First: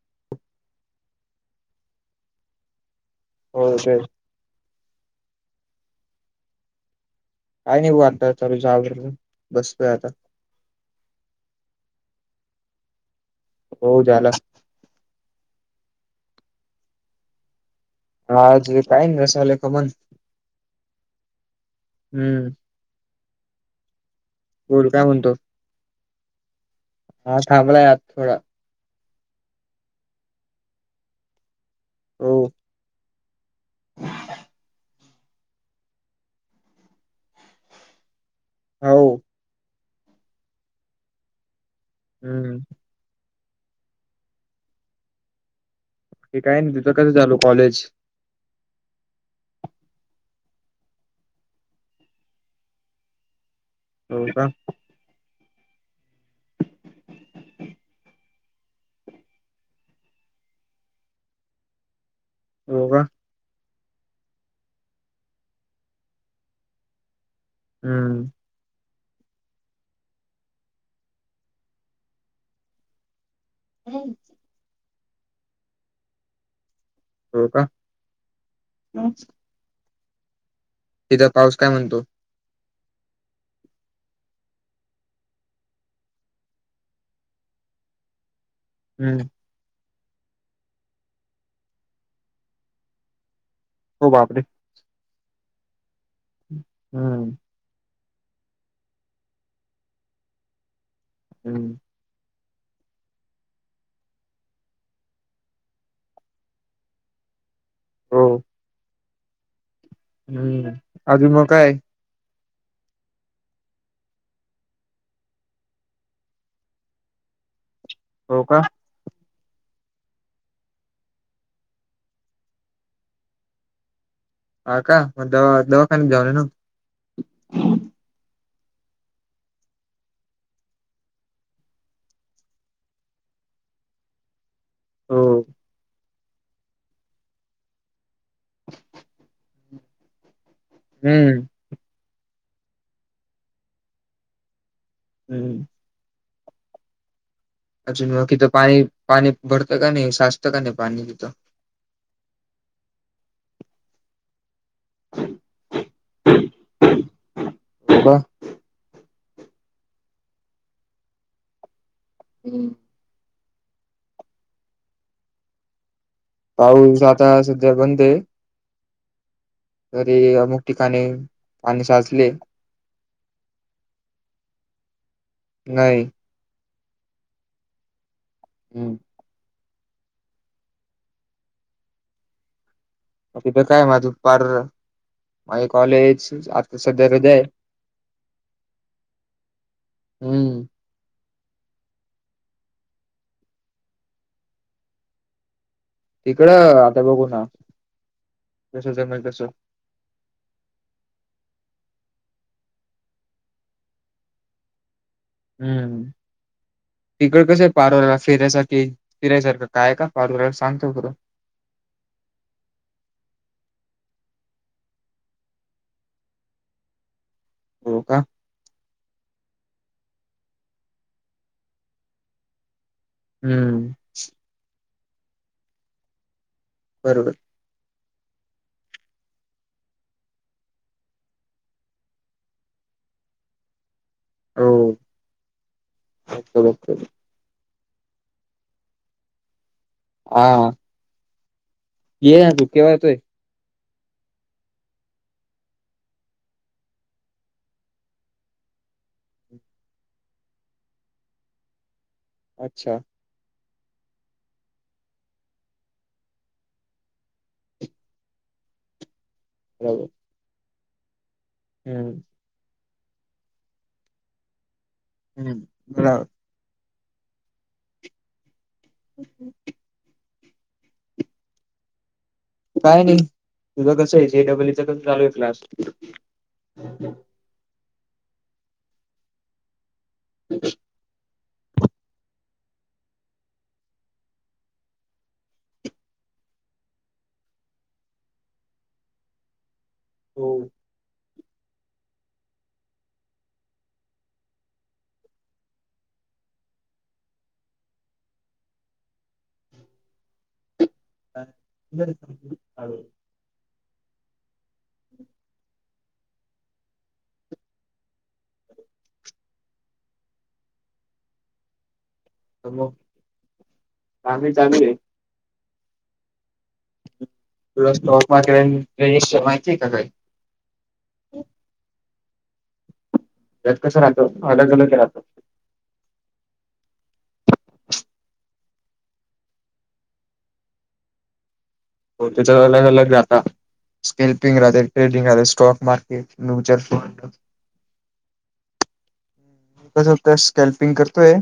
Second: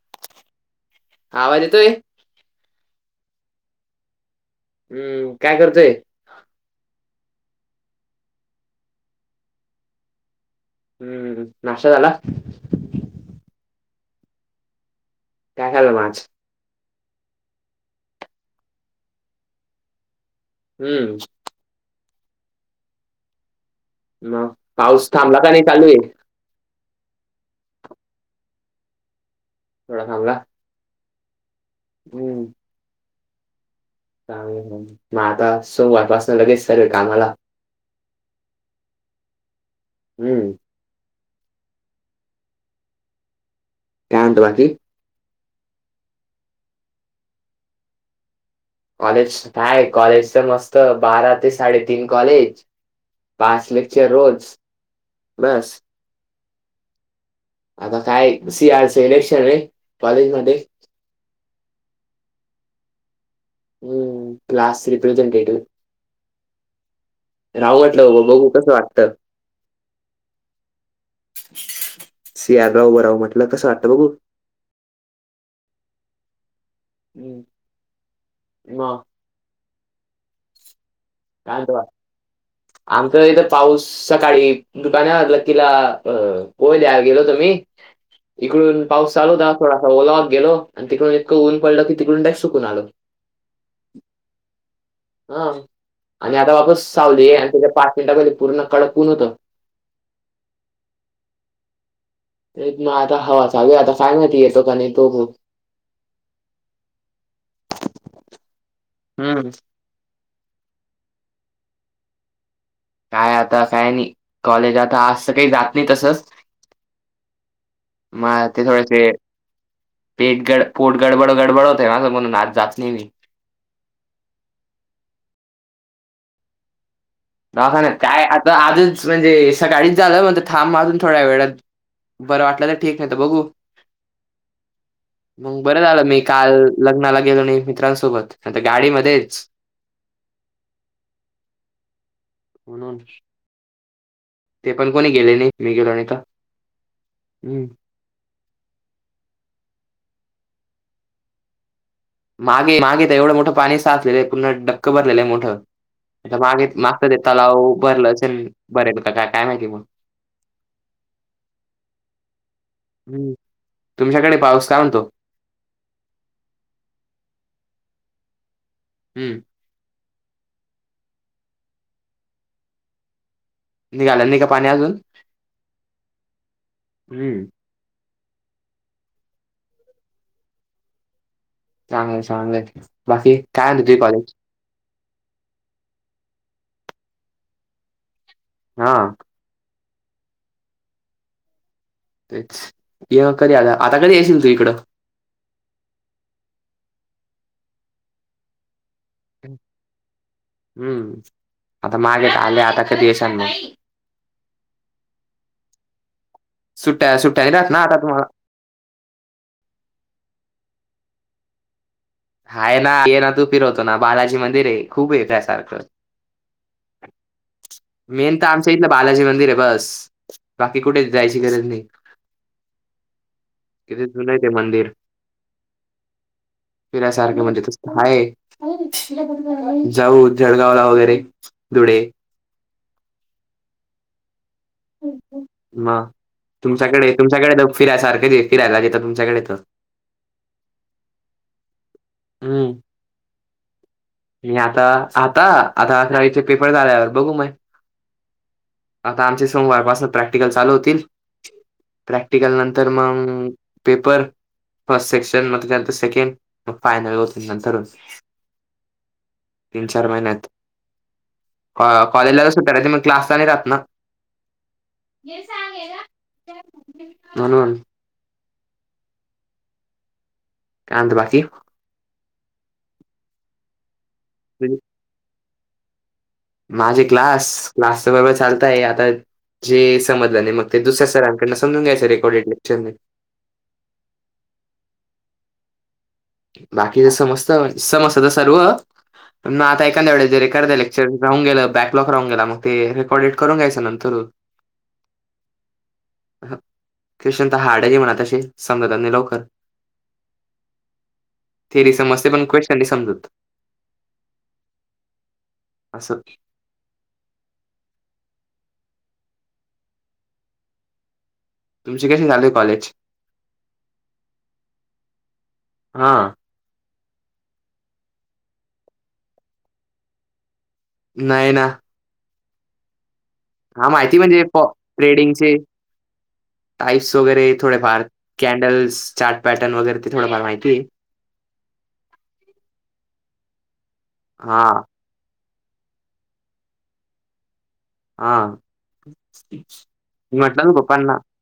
[inaudible] आवाज येतोय? हो येतोय ‌. हम्म, काय करतोय? काय नाही बो आता तनुच आवरल बसतोय आता. हम्म, नाश्ता झाला? हो झाला. काय खाल्लं म आज? आज मी काय नाही रसवाले खमन. हम्म. हम्म. मग, बोल काय पाऊस म्हणतो थांबला का नाही चालू आहे? पाऊस थांबलाय आता थोडा. थोडा थाबला. हो. ह [inaudible] मग आता सोमवार पासन लगेच सर्व कामाला? हाव.. हम्म. हम्म. काय म्हणतो बाकी? ते काय नाही, तुझं कसं चालु कॉलेज? कॉलेज काय कॉलेज तर मस्त बारा ते साडेतीन कॉलेज पाच ले चे हो का रोज बस आता काय सी आर च इलेक्शन आहे कॉलेज मध्ये. हो का. हम्म, क्लास रिप्रेझेंटेटिव्ह राहु वाटल्यावर म हम्म बघू. कस वाटत सियार भाऊ बराव म्हट तुला कसं वाटतं बघू हम्म. हो का मग तिथं पाऊस काय का म्हणतो [inaudible] आमच इथं पाऊस सकाळी दुकान [inaudible] लकीला पोयल्या गेलो होतो मी इकडून हम्म पाऊसचालो थोडासा ओलावा गेलो आणि तिकडून इतकं ऊन पडलं की तिकडून ट सुकून आलो. हो बापरे हा आणि आता वापस हम्म सावली आणि त्याच्या पाच मिनिटा ग पूर्ण कडक ऊन होतं. हम् ते ना आता हवा चालु आता काय माहिती येतो का नाही तो [inaudible] हो हम्म हम्म अजून मग काय? काय आता काय नाही कॉलेज आता आजं काही जात नाही तसंच, हो मग का ते थोडेसे, पेट गड पोट गडबड गडबड होते ना म्हणून ना जात नाही मी हा का मग दवा दवाखान्यात जाऊणे. दवाखान्यात काय आता आजच म्हणजे सकाळीच झालं म्हणज थांब मजून थोड्या वेळ. बरं वाटलं तर ठीक नाही तर बघू, हो मग बरं झालं मी काल लग्नाला गेलो नाही मित्रांसोबतता गाडीमध्येच हम्म म्हणून ते पण कोणी गेले नाही हम्म मी गेलो नाही तर हम्, अजून म तिथं पाणी पाणी भरतं का नाही साचतं का नाही पाणी तिथं, मागे मागे एवढं मोठं पाणी साचलेलं आहे पूर्ण डक्क भरलेलं आहे मोठं मागे. तर ते तलाव भरलं का? असेल भरेल का का काय माहिती मग, हम् [inaudible] हम्म तुमच्याकडे पाऊस म्हणतो. पाऊस आता सध्या बंद आहे. हम्म तरी अमुमुक ठिकाणी पाणी साचले. निघाला नाही का पाणी अजून नाही हम्म, हम चांगलं चांगलंय बाकी तिथं काय म्हतय माझं कॉलेज, पार माझे कॉलेज आता सध्या हृदय- हा हम्म तेच कधी आलं आता कधी असशील तू इकडं तिकड आता बघू ना कस. जमले तसं हम्म आता मागे आले आता कधीसांना [unintelligible] हम्म सुट्ट्या सुट्ट्या तिकड नाही कस आहे राहत ना आता पारवला तुम्हाला फेऱ्यासाठी फिरायसारख काय का फार व सांगतो खरं हाय ना ये ना तू फिरवतो ना बालाजी मंदिर आहे खूप ये त्यासारखं हो का मेन आता आमच्या इथलं बालाजी मंदिर आहे बस बाकी कुठे जायची गरज नाही. हम्म तिथे जुून य ते मंदिर. बरोबर फिरयसारख म्हणजे. हाय जाऊ जळगावला वगैरे धुळे, हो मग बघतो बघतो तुमच्याकडे, तुमच्याकडे फिरायसारखं फिरायला देत तुमच्याकडे तर, हा ये यार तू हम्म केवा यतोय? मी आता, आता आता अकरावीचे पेपर झाल्यावर बघू. आता आमचे सोमवारपासून प्रॅक्टिकल चालू होतील. प्रॅक्टिकल नंतर अच्छा मग पेपर फस्ट सेक्शन मग त्याच्यानंतर सेकंड. मग फायनल होतील नंतरच तीन चार बरोबर महिन्यात. हम्म कॉलेजलाला कसं [unintelligible] मग क्लास नाही राहत ना. हम्म बरा हा ना [unintelligible] ह [inaudible] काय म्हणतात बाकी मग? काय नाही तुझं कसं आहे जे डबलूच कस चालू आहे क्लास? माझे क्लास क्लासच बरोबर चालत आहे आता जे समजलं नाही मग ते दुसऱ्या सरांकडन, पुन्हा समूजुन घ्यायसाठी रेकॉडेड लेक्चर. बाकीच समजत, समजत तर सर्व पण मग आता एखाद्या वेळे जरे हो करतायला- जे राहुन गेलं बॅकलॉग राहून गेला मग ते रेकॉर्डेड करून घ्यायचं नंतर. [unintelligible] म्हणा तशी समजतात लवकर. काय? ते भी समजतय पण क्वेशचन नाही चालू समजत. ह [inaudible] असं तुमचे कशी झाले. म कॉलेज? काम च [unintelligible] हा थड स्टॉक मके रजश शर् माती काही [unintelligible] नाहीय ना त्यात हा कसं माहिती म्हणजे राहतं अलग अलग राहतं ट्रेडिंगचे, टाईप्स वगैरे थोडेफार कॅन्डल्स चार्ट पॅटर्न वगैरे ते थोडफार माहितीय. हो त्याचा अलग अलग राहात स्केल् पिंग हां, राहते. Trading or stock market mutual fund, हा मी कसं तर म्हटलं ना स्कॅल्पिंग पप्पाना करतोय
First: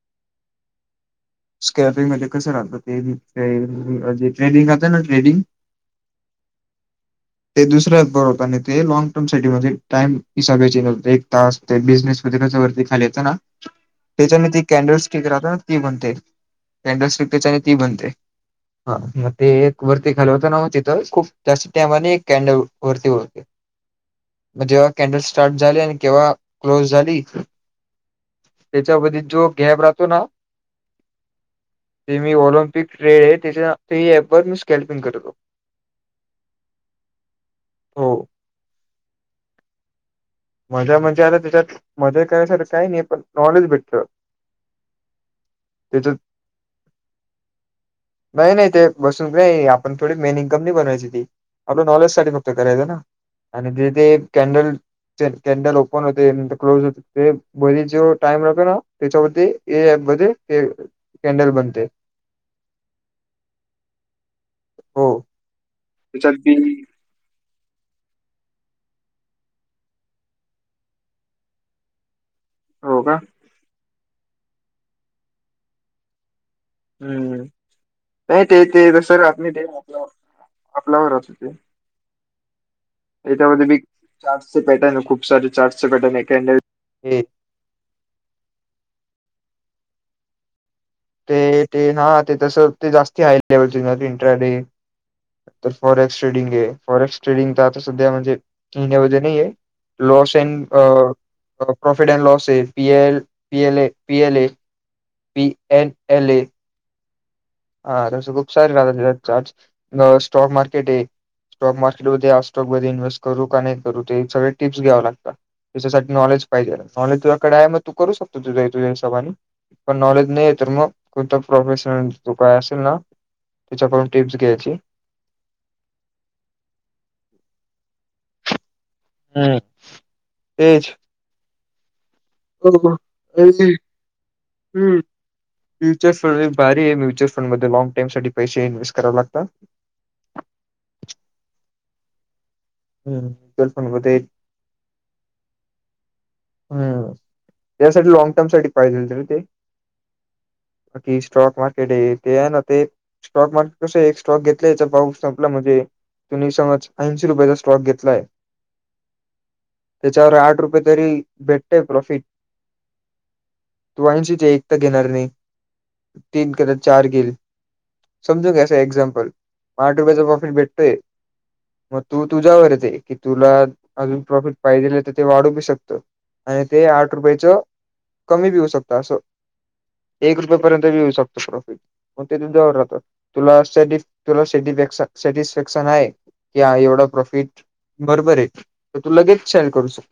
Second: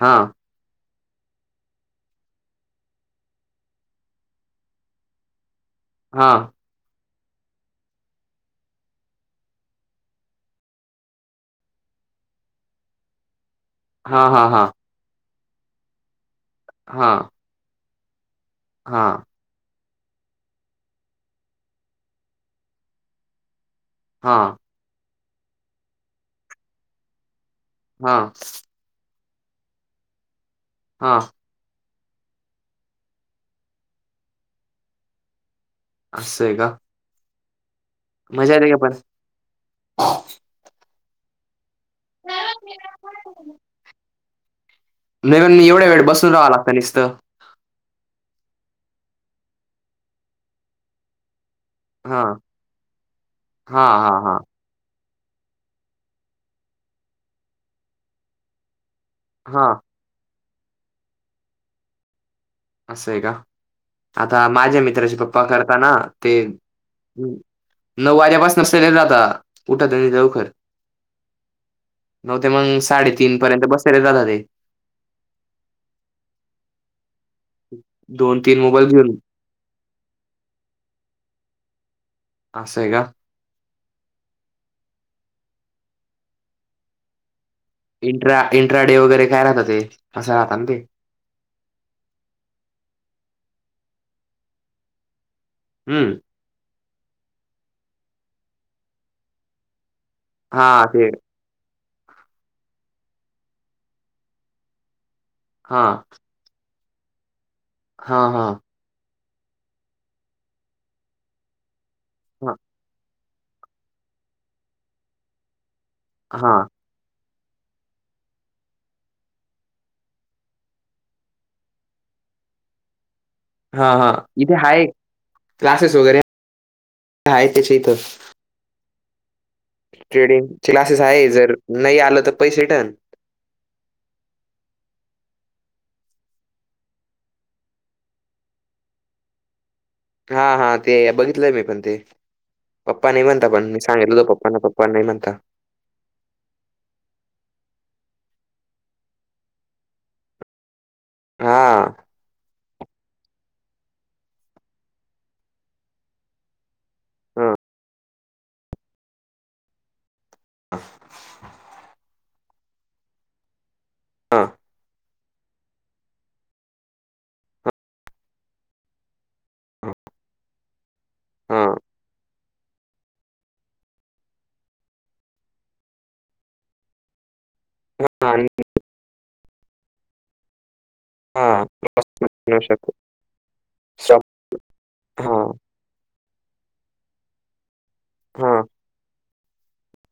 हा स्कॅपिंग मध्ये कसं राहतं ते जे ट्रेडिंग राहतय ना ट्रेडिंग, हा ते दुसऱ्याच बर होत, आणि ते लँग टर्म [unintelligible] एक तास ते बिझनेस. वरती खाली येतना हां, त्याच्याने हां, ते हां, कॅनडल्स स्टीक राहत ना ती म्हणते. हां, पॅनडल [unintelligible] ती बनते. हां, ते एक वरती घालवता नव्ह तीत तर खूप जास्त टायमाने एक कॅन्डल वरती येते. हां जेव्हा कॅन्डल स्टार्ट झाले, आणि केव्हा क्लोज झाली. हा त्याच्यावर जो घॅप राहतो ना, हां. ते मी ऑलिम्पिक ट्रेड आहे, त्याच्या ते ऍप वर मी स्कॅल्पिंग करतो. अस स आहे का? हो. मजा रे का पण मजा म्हणजे आता त्याच्यात, मजा करायसाठी काही नाही, पण नॉलेज भेटतं. मगन मी एवढ्या वेळ त्याच्यात बसून राहां लागता निसतं. नाही नाही ते बसून नाही, आपण थोडी मेन इनकम बनवायची ती. आपलं नॉलेज हां, साठी नुकत करायचं ना, आणि हां, तिथे हां, हां, कॅन्डल कॅन्डल ओपन होते, नंतर क्लोज होते, ते बरी जो टाइम लागतो ना त्याच्यावरती हां. मग ते केंडल बनते. असं आहे का, आता माझ्या हो. मित्राचे पप्पा करताना, त्याच्यात ते बी नऊ वाऱ्यापास नसले जाता, उठत नाही लवखर. नव ते मग हो का साडेतीन पर्यंत बसलेले जात ते. हम्म,, दोन नाही तीन ते ते मोबाईल जसं घेऊन रात नाही ते, आप आपल्यावर रात हो ते.. असय का? याच्यामध्ये मी चार्टस चे पॅटर्न आहे खूप सारे, चार्टस चे पॅटर्न आहे, कॅन्डल हे इंट्रा इंट्रा डे वगैरे काय राहत ते, असं राहत ना ते. ते ते ना ते तसं ते जास्ती हाय लेवल इंटर डे. तर फॉरेक्ट हम्म शेडिंग ए. फॉरेस्ट ट्रेडिंगचा आता सध्या म्हणजे महिन्या मधे नाहीये, लॉस एन हा ते प्रॉफिट अँड लॉस ए, पी एल पी एल ए पी एल ए पी हा एन एल ए.. हा तसं खुप सारे राहते स्टॉक, मारकेट स्टॉक मारकेट. हा स्टॉक मध्ये इन्व्स्वेट करू का नाही करू ते सगळे टिप्स घ्यावं लागता,, त्याच्यासाठी नॉलेज हा पाहिजे. नॉलेज तुझ्याकडे आहे मग तू करू शकतो तुझ्या हिशोबाने. पण नॉलेज नाही आहे तर मग, कोणत प्रोफेशनल तू काय असेल ना., हा त्याच्याकडून हा, टिप्स इथे घ्यायची हाय, क्लासेस वगैरे हाय त्याच्या इथं. हम्म. ट्रेडिंग तेच क्लासेस आहे जर, नाही आलं तर. पैसे हो रिटर्न अ हम्म. म्युच्यअल फंड भारी आहे, म्युचुअल फंडमध्ये लँग टर्म साठी पैसे इ्नवेस्ट करावे लागतात. हा हा, ते बघितलंय मी पण ते, पप्पा हं. नाही म्हणता म्युच्युअल पण मी फंडमध्ये सांगितल तो पप्पा ना प्. पण नाही म्हणता. हम्म, त्यासाठी लाँग टर्म साठी पाहिजेल होतं ना ते. ते स्टॉक हा मारकेट आहे, ते आहे ना ते स्टॉक मार्केट कसं एक स्टॉक घेतला याचा पाऊ संपला म्हणजे,, तु् ने समज ऐंशी हा रुपयांचा स्टॉक घेतलाय. त्याच्यावर आठ रुपये तरी भेटते प्रॉफिट. तू ऐंशी हां, ते एक तर घेणार नाही, तीन कदात चार घेईल. समजू घ्याच एक्झाम्पल, म हां, आठ रुपयाचा प्रॉफिट भेटतय. हां, मग तू तुझ्यावर ये ते,, तुला अजून प्रॉफिट पाहिजेलं तर ते वाढू बी शकतं. आणि ते आठ रुपयाचं हां, आणि कमी बिऊ शकतं असं, एक रुपय पर्यंत बी येऊ शकतं. हां, मग ते म्हणू तुझ्या वर शकतो. राहतं, तुला असथेटीक शॉप तुला सिटी बॅक हां, नुकसान आहे, की ह एवढा प्रॉफिट बरोबर आहे, हां, तर तू लगेच सेल करू शकत.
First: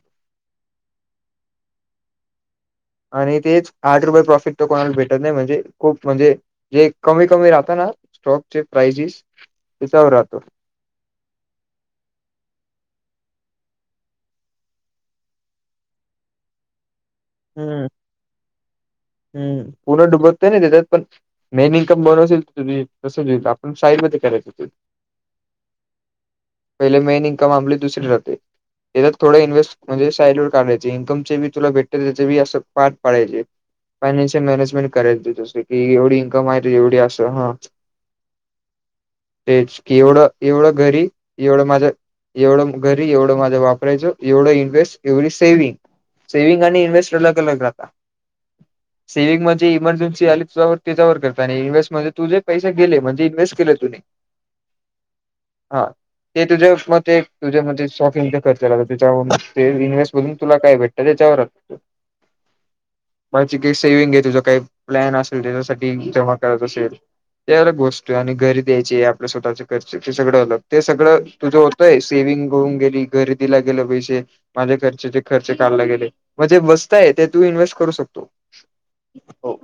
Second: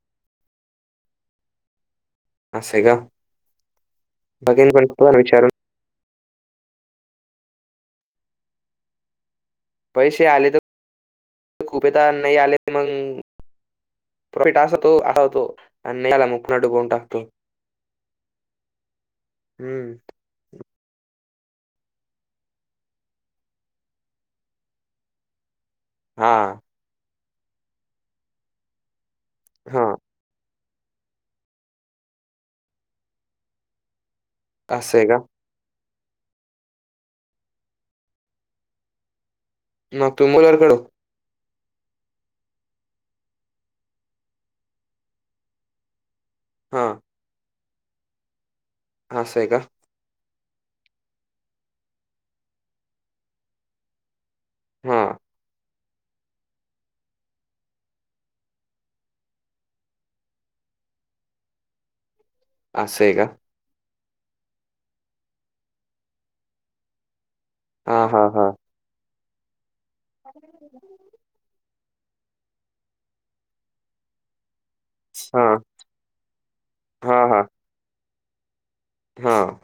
असे का आणि तेच आठ रुपये प्रॉफिट तर बघेन पण कोणाला तुम्हाला भेटत नाही विचारून. मध्ये खूप म्हणजे जे कमी कमी राहत ना स्टॉकचे प्राइजिस पैसे आले तर खूपे तर नाही आले तर मग प्रॉफिट असा तो असा होतो आणिला मुकण डुकवून टाकतो हू हू हं, पूर्ण डुबत नाही ना त्याच्यात पण मेन इन्कम भरोस्याची तुझी तस होईल आपण साइडमध्ये करायच हा पहिले मेन इन्कम आमली दुसरी राहते त्याच्यात थोड इन्हेस्ट हां, म्हणजे साईडवर काम जी इन्कमचे तुला भेटती त्याच असे पार्ट पाडायचे फायनान्शियल मॅनेजमेंट असं आहे का? करायचं दुसरी कि एवढी इन्कम आहे तू एवढी असं हा तेच की मग एवढं तुम्ही मुलाला एवढं कळव. घरी एवढं माझं एवढं घरी एवढं माझं वापरायचं एवढं इन्व्हेस्ट एवढी सेव्हिंग सेव्हिंग आणि हां, इन्व्हेस्ट अलग अलग राहता असं सेव्हिंग आहे का? म्हणजे इमर्जेन्सी आली तुझा त्याच्यावर करता आणि इन्व्हेस्ट म्हणजे तुझे पैसे गेले म्हणजे इन्व्हेस्ट केले तुने हां, हा ते तुझे म ते तुझ्या म्हणजे शॉपिंगचा खर्चा लागलं तेच्यामुळ ते इन्व्हेस्ट मधून तुला काय भेटत त्या त्याच्यावर असत असं आहे का तुझी काय सेविंग आहे तुझ काही प्लॅन असेल त्याच्यासाठी जमा करायच असेल ते अलग हां, गोष्ट आहे हां, आणि हां, घरी द्यायची आपल्या स्वतःच्या खर्च ते सगळं अलग ते सगळं तुझं होतय सेविंग होऊन गेली घरी घरी दीला गेलं पैसे माझ्या खर्चाचे खर्चे हां, काढला गेले म्हणजे मस्त आहे ते तू इनवेस्ट करू शकतो हा हो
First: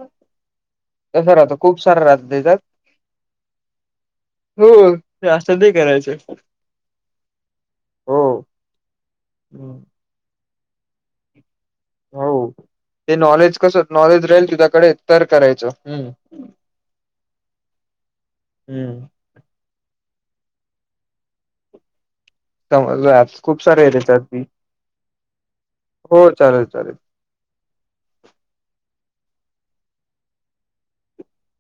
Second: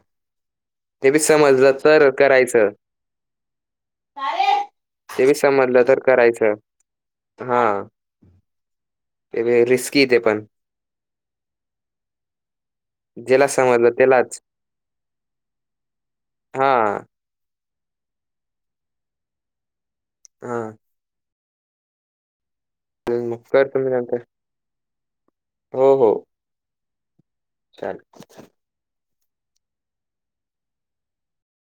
ते बी तसं राहतं समजलं खूप सारं तर राहतं त्याच्यात करायचं हो ते बी असं नाही समजलं तर करायचं हा हो ते बी रिस्की आहे ते पण हो ते ज्याला नॉलेज कसं समजलं नॉलेज त्यालाच. राहील तुझ्याकडे तर करायचं हू हा हू हा समजलं ऍप मग खूप कर सारे तुम्ही आहेेत नंतर. त्याच्यात बी हो चालेल चालेल चालेल